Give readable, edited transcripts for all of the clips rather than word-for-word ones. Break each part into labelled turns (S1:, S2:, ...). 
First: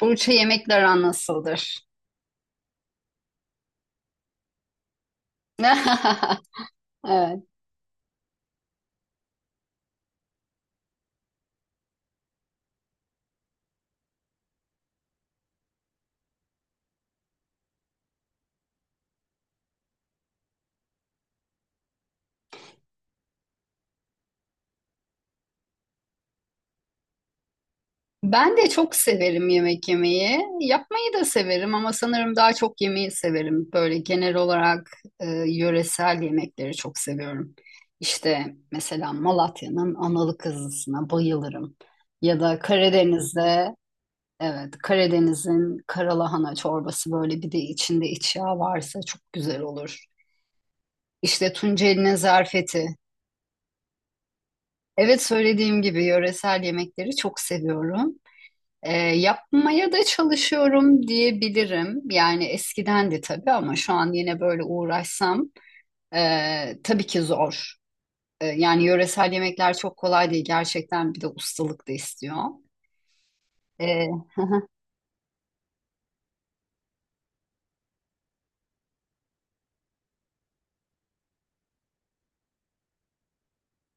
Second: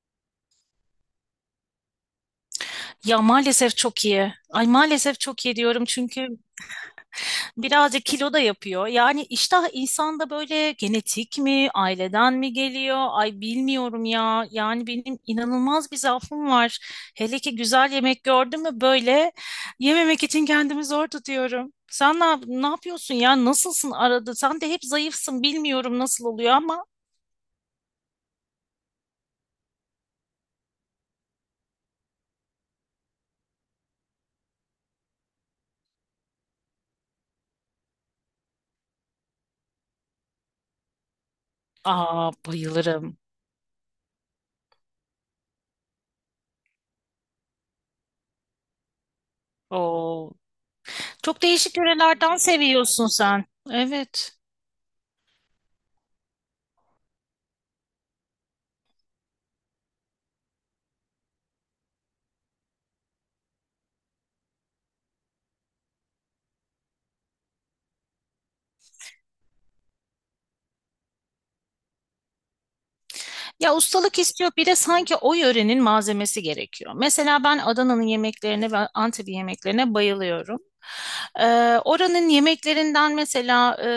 S1: Burç'a yemekler aran nasıldır?
S2: Ya maalesef çok iyi. Ay maalesef çok iyi diyorum çünkü
S1: Evet.
S2: birazcık kilo da yapıyor. Yani iştah insanda böyle genetik mi, aileden mi geliyor? Ay bilmiyorum ya. Yani benim inanılmaz bir zaafım var. Hele ki güzel yemek gördüm mü böyle yememek için kendimi zor tutuyorum. Sen ne, ne yapıyorsun ya? Nasılsın arada? Sen de hep zayıfsın. Bilmiyorum nasıl oluyor ama.
S1: Ben de çok severim yemek yemeyi. Yapmayı da severim ama sanırım daha çok yemeyi severim. Böyle genel olarak yöresel yemekleri çok seviyorum. İşte mesela Malatya'nın analı kızlısına bayılırım.
S2: Aa
S1: Ya da
S2: bayılırım.
S1: Karadeniz'de evet Karadeniz'in karalahana çorbası böyle bir de içinde iç yağ varsa çok güzel olur.
S2: Oo. Çok
S1: İşte
S2: değişik
S1: Tunceli'nin
S2: yörelerden
S1: zarfeti.
S2: seviyorsun sen. Evet.
S1: Evet söylediğim gibi yöresel yemekleri çok seviyorum. Yapmaya da çalışıyorum diyebilirim. Yani eskiden de tabii ama şu an yine böyle uğraşsam tabii ki zor. Yani yöresel yemekler çok kolay değil. Gerçekten bir de ustalık da istiyor.
S2: Ya
S1: E,
S2: ustalık istiyor bir de sanki o yörenin malzemesi gerekiyor. Mesela ben Adana'nın yemeklerine ve Antep'in yemeklerine bayılıyorum. Ee, oranın yemeklerinden mesela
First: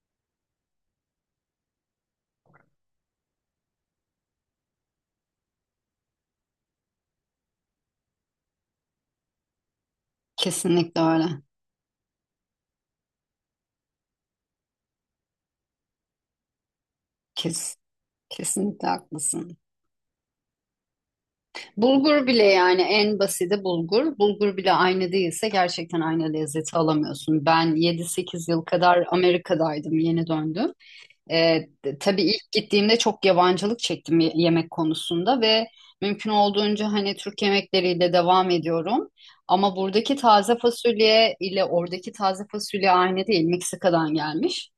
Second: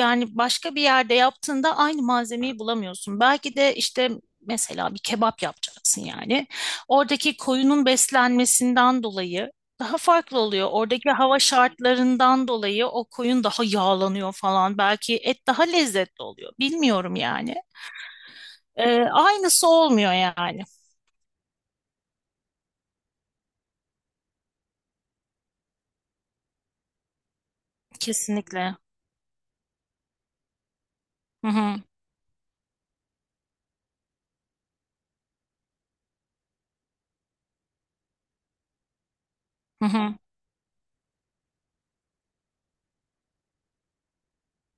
S2: yani başka bir yerde yaptığında aynı malzemeyi bulamıyorsun. Belki de işte mesela bir kebap yapacaksın yani. Oradaki koyunun beslenmesinden dolayı daha farklı oluyor.
S1: kesinlikle
S2: Oradaki
S1: öyle.
S2: hava şartlarından dolayı o koyun daha yağlanıyor falan. Belki et daha lezzetli oluyor. Bilmiyorum yani.
S1: Kes, kesinlikle haklısın.
S2: Aynısı olmuyor yani.
S1: Bulgur bile yani en basiti bulgur. Bulgur bile aynı değilse gerçekten aynı lezzeti alamıyorsun. Ben yedi sekiz yıl
S2: Kesinlikle.
S1: kadar Amerika'daydım, yeni döndüm.
S2: Hı hı,
S1: Tabii ilk gittiğimde çok yabancılık çektim yemek konusunda ve mümkün olduğunca hani Türk yemekleriyle devam ediyorum. Ama
S2: hı hı,
S1: buradaki taze fasulye ile oradaki taze fasulye aynı değil. Meksika'dan gelmiş.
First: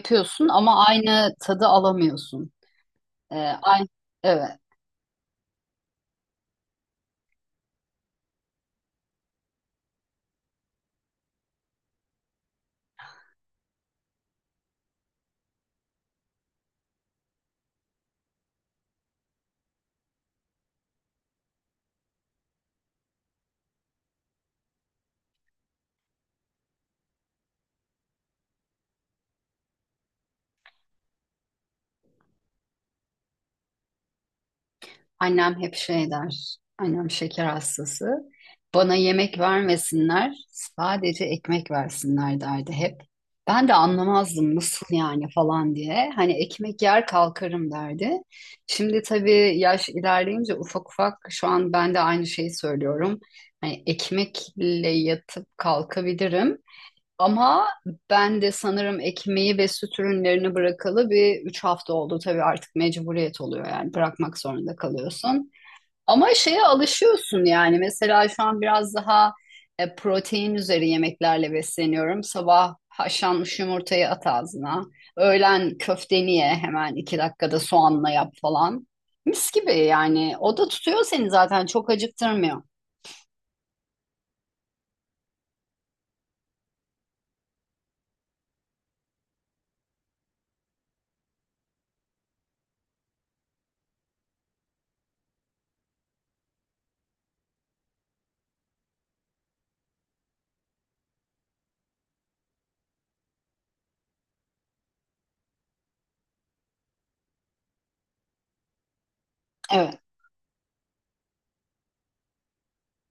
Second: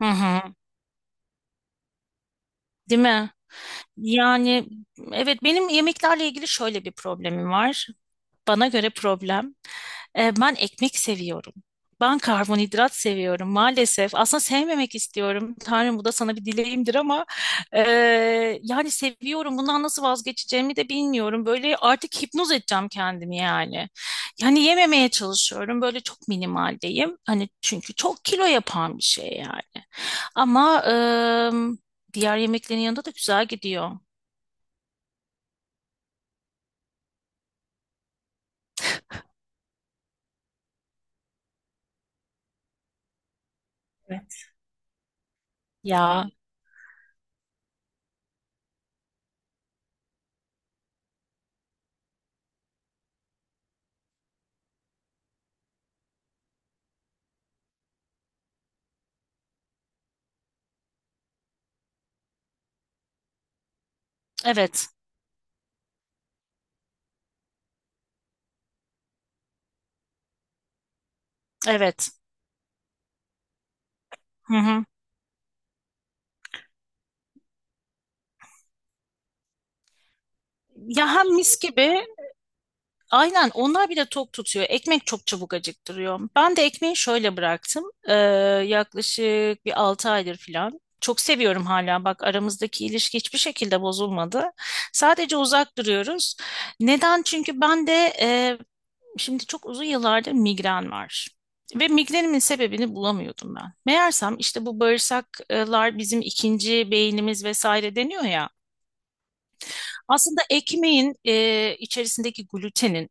S2: hı hı.
S1: ama aynı tadı alamıyorsun.
S2: Değil mi?
S1: Ee, aynı,
S2: Yani evet, benim yemeklerle ilgili şöyle bir problemim var. Bana göre problem. Ben ekmek seviyorum. Ben karbonhidrat seviyorum maalesef. Aslında sevmemek istiyorum. Tanrım bu da sana bir dileğimdir, ama e, yani seviyorum. Bundan nasıl vazgeçeceğimi de bilmiyorum. Böyle artık hipnoz edeceğim kendimi yani. Yani yememeye çalışıyorum. Böyle çok minimaldeyim. Hani çünkü çok kilo yapan bir şey yani. Ama diğer yemeklerin yanında da güzel gidiyor.
S1: Annem hep şey der. Annem şeker hastası. Bana yemek vermesinler, sadece ekmek versinler derdi hep. Ben de
S2: Evet.
S1: anlamazdım nasıl yani falan diye.
S2: Ya
S1: Hani ekmek yer kalkarım derdi. Şimdi tabii yaş ilerleyince ufak ufak şu an ben de aynı şeyi söylüyorum. Hani ekmekle yatıp kalkabilirim. Ama ben de sanırım ekmeği ve süt ürünlerini bırakalı bir üç hafta oldu. Tabii artık mecburiyet oluyor yani bırakmak zorunda
S2: evet,
S1: kalıyorsun. Ama şeye alışıyorsun yani mesela şu an biraz daha protein üzeri yemeklerle
S2: evet.
S1: besleniyorum. Sabah haşlanmış yumurtayı at
S2: Hı
S1: ağzına,
S2: hı.
S1: öğlen köfteni ye hemen iki dakikada soğanla yap falan. Mis gibi yani o da tutuyor
S2: Ya hem
S1: seni
S2: mis
S1: zaten çok
S2: gibi
S1: acıktırmıyor.
S2: aynen, onlar bile tok tutuyor. Ekmek çok çabuk acıktırıyor. Ben de ekmeği şöyle bıraktım. Yaklaşık bir 6 aydır falan. Çok seviyorum hala. Bak, aramızdaki ilişki hiçbir şekilde bozulmadı. Sadece uzak duruyoruz. Neden? Çünkü ben de e, şimdi çok uzun yıllardır migren var. Ve migrenimin sebebini bulamıyordum ben. Meğersem işte bu bağırsaklar bizim ikinci beynimiz vesaire deniyor ya.
S1: Evet,
S2: Aslında ekmeğin içerisindeki glutenin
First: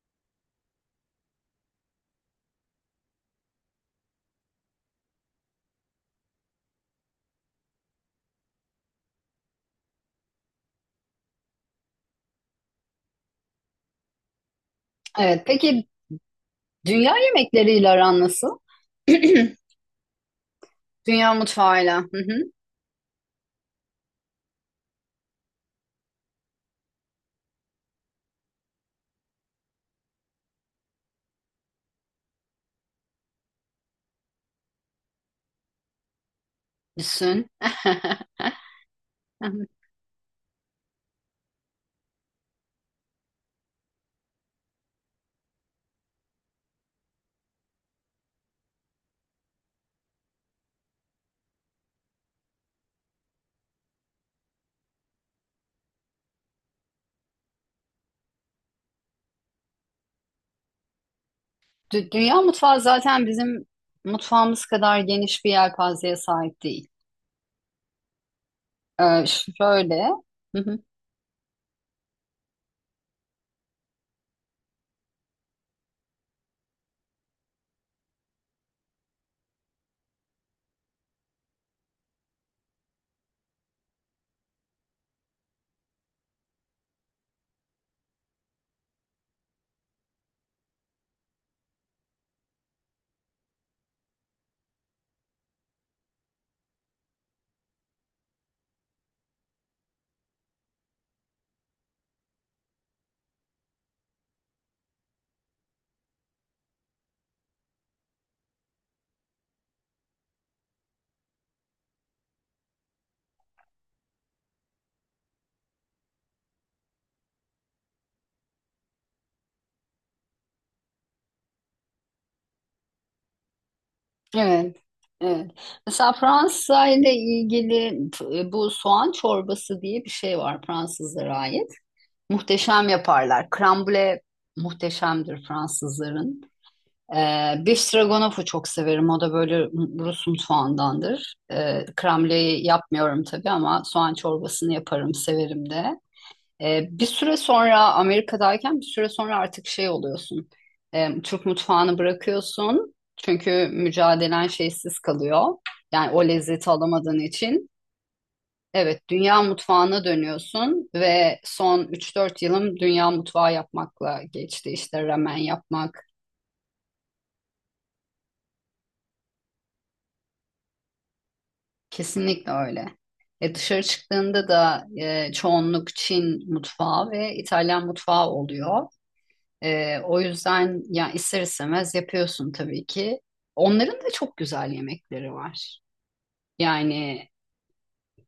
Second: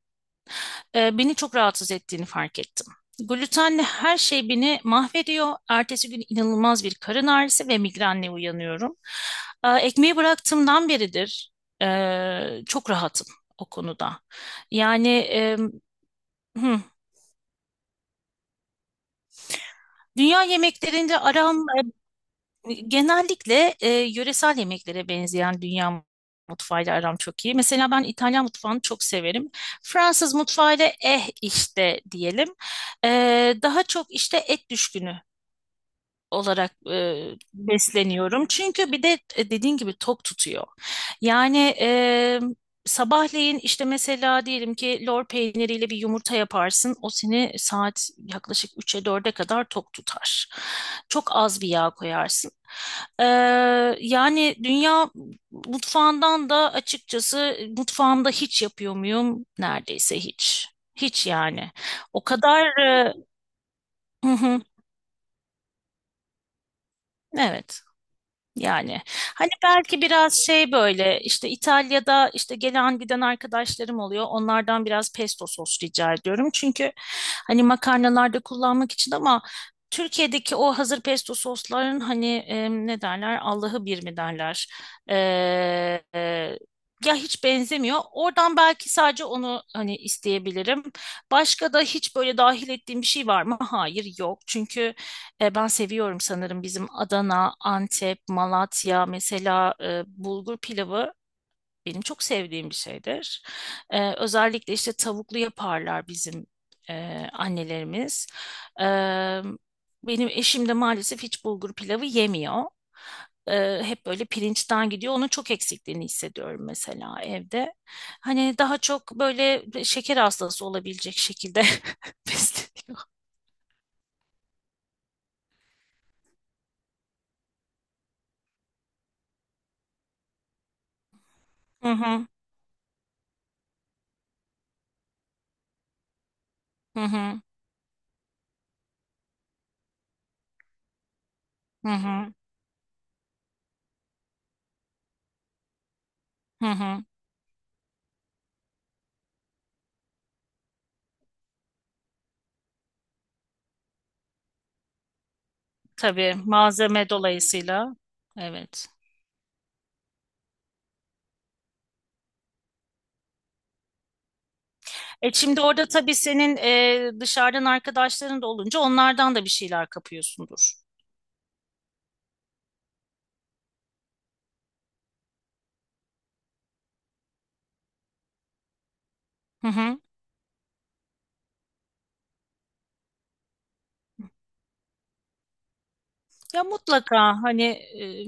S2: beni çok rahatsız ettiğini fark ettim. Glutenle her şey beni mahvediyor. Ertesi gün inanılmaz bir karın ağrısı ve migrenle uyanıyorum. Ekmeği bıraktığımdan beridir çok rahatım o konuda. Yani
S1: evet. Peki
S2: hı,
S1: dünya yemekleriyle aran nasıl?
S2: dünya yemeklerinde
S1: Dünya
S2: aram.
S1: mutfağıyla. Hı hı.
S2: Genellikle yöresel yemeklere benzeyen dünya mutfağıyla aram çok iyi. Mesela ben İtalyan mutfağını çok severim. Fransız mutfağıyla eh işte diyelim. E, daha çok işte et düşkünü olarak
S1: Düşün.
S2: besleniyorum. Çünkü bir de dediğin gibi tok tutuyor. Yani sabahleyin işte mesela diyelim ki lor peyniriyle bir yumurta yaparsın. O seni saat yaklaşık 3'e 4'e kadar tok tutar. Çok az bir yağ koyarsın. E, yani dünya mutfağından da açıkçası mutfağımda hiç yapıyor muyum? Neredeyse hiç. Hiç yani.
S1: Dü-
S2: O
S1: Dünya
S2: kadar...
S1: mutfağı zaten bizim
S2: hı hı,
S1: mutfağımız kadar geniş bir yelpazeye sahip değil.
S2: evet. Yani
S1: Ee,
S2: hani belki
S1: şöyle.
S2: biraz
S1: Hı
S2: şey,
S1: hı.
S2: böyle işte İtalya'da işte gelen giden arkadaşlarım oluyor. Onlardan biraz pesto sos rica ediyorum. Çünkü hani makarnalarda kullanmak için, ama Türkiye'deki o hazır pesto sosların hani ne derler, Allah'ı bir mi derler. E, e, ya hiç benzemiyor. Oradan belki sadece onu hani isteyebilirim. Başka da hiç böyle dahil ettiğim bir şey var mı? Hayır, yok. Çünkü ben seviyorum sanırım bizim Adana, Antep, Malatya mesela bulgur pilavı benim çok sevdiğim bir şeydir. Özellikle işte tavuklu yaparlar bizim annelerimiz. E, benim eşim de maalesef hiç bulgur pilavı yemiyor. Hep böyle pirinçten gidiyor. Onun çok eksikliğini hissediyorum mesela evde. Hani daha çok böyle şeker hastası olabilecek şekilde besleniyor.
S1: Evet. Evet. Mesela Fransa ile ilgili bu soğan çorbası diye bir şey var Fransızlara ait.
S2: Hı hı,
S1: Muhteşem yaparlar. Krambule muhteşemdir Fransızların.
S2: hı hı,
S1: Beef Stroganoff'u çok severim. O da böyle Rus mutfağındandır.
S2: hı hı,
S1: Kremliği yapmıyorum tabii ama soğan çorbasını yaparım, severim de.
S2: hı hı.
S1: Bir süre sonra Amerika'dayken bir süre sonra artık şey oluyorsun. Türk mutfağını bırakıyorsun. Çünkü mücadelen şeysiz kalıyor. Yani o
S2: Tabii,
S1: lezzeti
S2: malzeme
S1: alamadığın için.
S2: dolayısıyla. Evet.
S1: Evet, dünya mutfağına dönüyorsun ve son 3-4 yılım dünya mutfağı yapmakla geçti. İşte
S2: E
S1: ramen
S2: şimdi orada
S1: yapmak,
S2: tabii senin dışarıdan arkadaşların da olunca onlardan da bir şeyler kapıyorsundur.
S1: kesinlikle öyle. E dışarı çıktığında da çoğunluk Çin mutfağı ve İtalyan mutfağı oluyor.
S2: Hı hı.
S1: O yüzden ya ister istemez yapıyorsun tabii ki. Onların da çok güzel yemekleri var.
S2: Ya mutlaka
S1: Yani
S2: hani e,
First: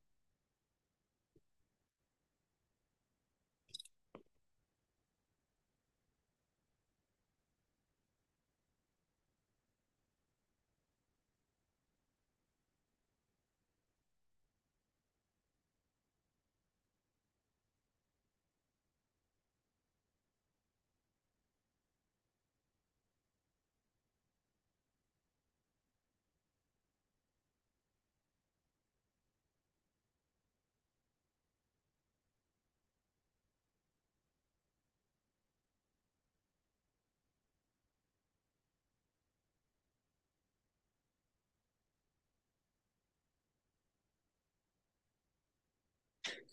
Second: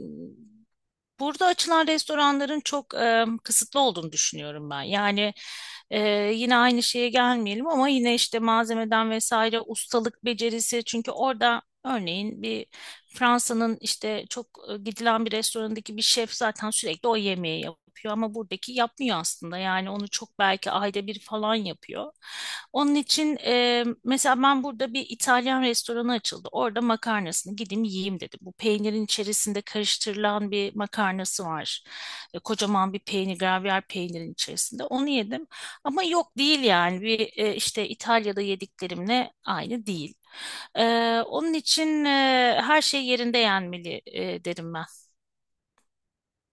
S2: burada açılan restoranların çok kısıtlı olduğunu düşünüyorum ben. Yani e, yine aynı şeye gelmeyelim ama yine işte malzemeden vesaire, ustalık becerisi, çünkü orada örneğin bir Fransa'nın işte çok gidilen bir restorandaki bir şef zaten sürekli o yemeği yapıyor ama buradaki yapmıyor aslında. Yani onu çok, belki ayda bir falan yapıyor. Onun için mesela ben, burada bir İtalyan restoranı açıldı. Orada makarnasını gideyim yiyeyim dedim. Bu peynirin içerisinde karıştırılan bir makarnası var. Kocaman bir peynir, gravyer peynirin içerisinde. Onu yedim. Ama yok, değil yani, bir işte İtalya'da yediklerimle aynı değil. Onun için her şey yerinde yenmeli derim ben,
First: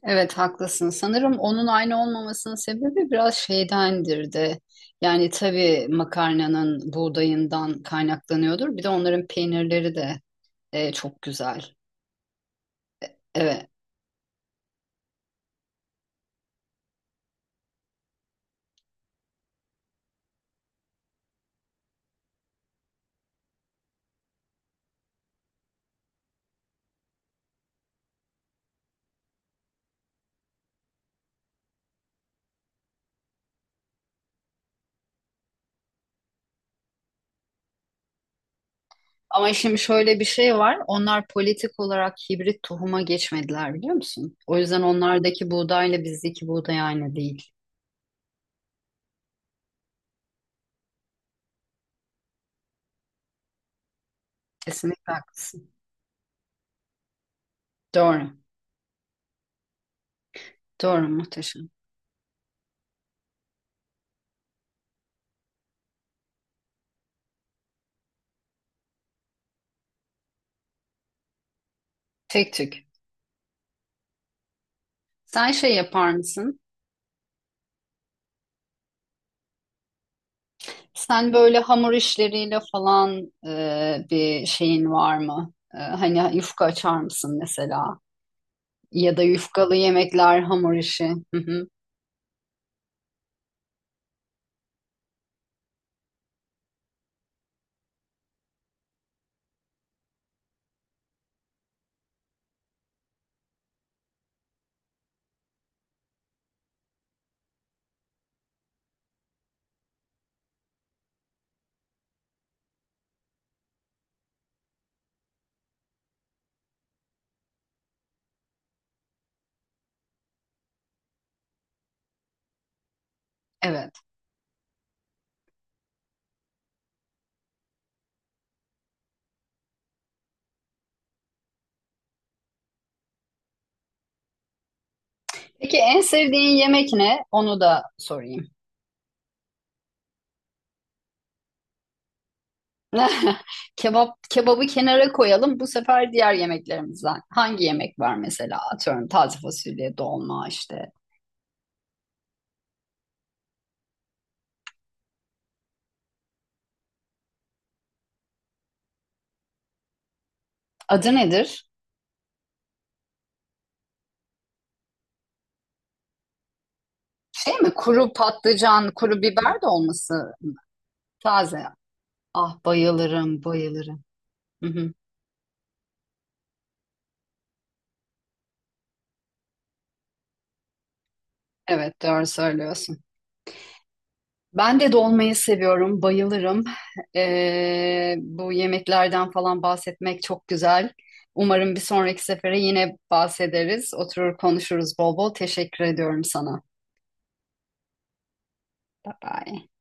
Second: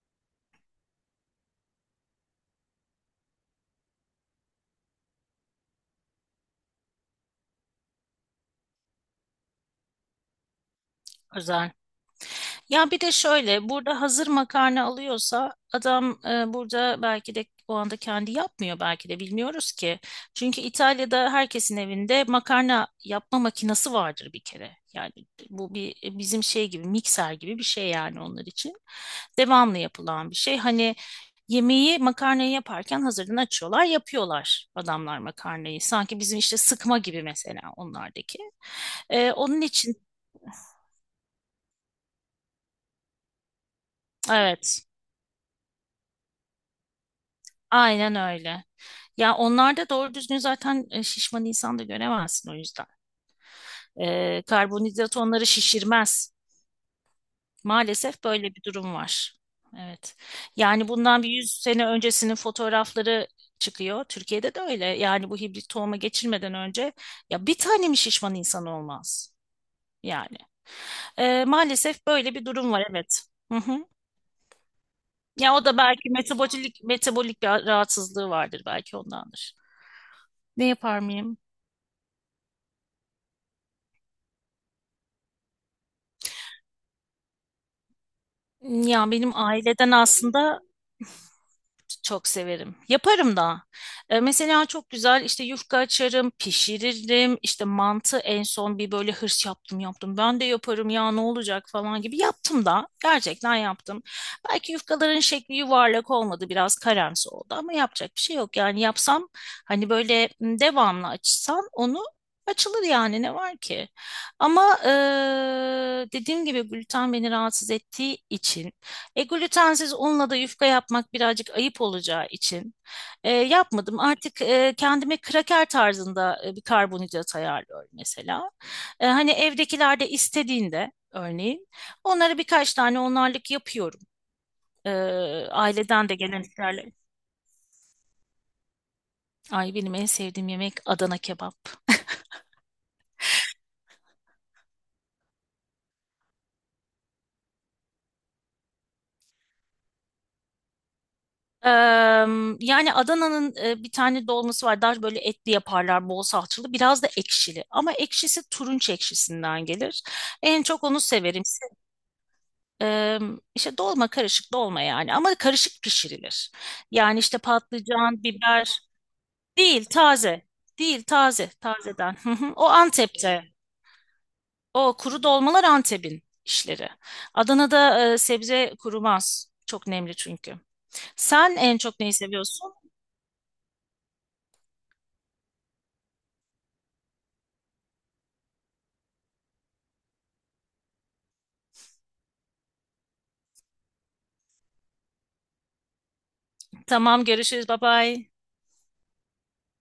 S1: evet haklısın. Sanırım onun aynı olmamasının sebebi biraz şeydendir de. Yani tabii makarnanın buğdayından kaynaklanıyordur. Bir de onların peynirleri de çok güzel.
S2: özel. Ya bir de
S1: Evet.
S2: şöyle, burada hazır makarna alıyorsa adam burada belki de o anda kendi yapmıyor, belki de bilmiyoruz ki. Çünkü İtalya'da herkesin evinde makarna yapma makinesi vardır bir kere. Yani bu bir bizim şey gibi, mikser gibi bir şey yani onlar için. Devamlı yapılan bir şey. Hani yemeği, makarnayı yaparken hazırdan açıyorlar, yapıyorlar adamlar makarnayı. Sanki bizim işte sıkma gibi mesela onlardaki.
S1: Ama
S2: Onun
S1: şimdi
S2: için
S1: şöyle bir şey var. Onlar politik olarak hibrit tohuma geçmediler biliyor musun? O yüzden
S2: evet,
S1: onlardaki buğdayla bizdeki buğday aynı değil.
S2: aynen öyle. Ya onlarda doğru düzgün zaten şişman insan da göremezsin o yüzden.
S1: Kesinlikle
S2: Karbonhidrat onları
S1: haklısın.
S2: şişirmez. Maalesef
S1: Doğru.
S2: böyle bir durum var. Evet. Yani
S1: Doğru
S2: bundan bir 100
S1: muhteşem.
S2: sene öncesinin fotoğrafları çıkıyor. Türkiye'de de öyle. Yani bu hibrit tohuma geçirmeden önce ya bir tane mi şişman insan olmaz? Yani. Maalesef böyle bir
S1: Tek
S2: durum var,
S1: tük.
S2: evet. Hı hı.
S1: Sen
S2: Ya o
S1: şey
S2: da
S1: yapar
S2: belki
S1: mısın?
S2: metabolik bir rahatsızlığı vardır, belki ondandır. Ne yapar
S1: Sen
S2: mıyım?
S1: böyle hamur işleriyle falan bir şeyin var mı? Hani yufka açar mısın mesela?
S2: Ya
S1: Ya da
S2: benim,
S1: yufkalı
S2: aileden
S1: yemekler,
S2: aslında
S1: hamur işi. Hı hı.
S2: çok severim. Yaparım da. Mesela çok güzel işte yufka açarım, pişiririm. İşte mantı en son bir böyle hırs yaptım, yaptım. Ben de yaparım ya, ne olacak falan gibi yaptım da. Gerçekten yaptım. Belki yufkaların şekli yuvarlak olmadı, biraz karamsı oldu, ama yapacak bir şey yok. Yani yapsam, hani böyle devamlı açsam, onu açılır yani, ne var ki? Ama dediğim gibi gluten beni rahatsız ettiği için glutensiz unla da yufka yapmak birazcık ayıp olacağı için
S1: Evet.
S2: yapmadım. Artık kendime kraker tarzında bir karbonhidrat ayarlıyorum mesela. Hani evdekiler de istediğinde örneğin onlara birkaç tane onlarlık yapıyorum. E,
S1: Peki en
S2: aileden de gelen
S1: sevdiğin
S2: isterler.
S1: yemek ne? Onu da sorayım.
S2: Ay, benim en sevdiğim yemek Adana kebap.
S1: Kebap, kebabı kenara koyalım. Bu sefer diğer yemeklerimizden. Hangi yemek var mesela? Atıyorum taze fasulye, dolma işte.
S2: E, yani Adana'nın bir tane dolması var. Daha böyle etli yaparlar, bol salçalı, biraz da ekşili. Ama ekşisi turunç ekşisinden gelir. En çok onu
S1: Adı
S2: severim.
S1: nedir?
S2: Ee, işte dolma, karışık dolma yani, ama karışık pişirilir. Yani işte
S1: Şey mi? Kuru
S2: patlıcan, biber,
S1: patlıcan, kuru biber de
S2: değil
S1: olması
S2: taze. Değil taze,
S1: taze.
S2: tazeden. Hı hı.
S1: Ah
S2: O
S1: bayılırım,
S2: Antep'te.
S1: bayılırım. Hı hı.
S2: O kuru dolmalar Antep'in işleri. Adana'da sebze kurumaz. Çok nemli çünkü. Sen en çok
S1: Evet,
S2: neyi
S1: doğru
S2: seviyorsun?
S1: söylüyorsun. Ben de dolmayı seviyorum, bayılırım. Bu yemeklerden falan bahsetmek çok güzel. Umarım bir sonraki sefere yine bahsederiz. Oturur konuşuruz bol bol. Teşekkür ediyorum sana.
S2: Tamam, görüşürüz. Bye bye.
S1: Bye bye.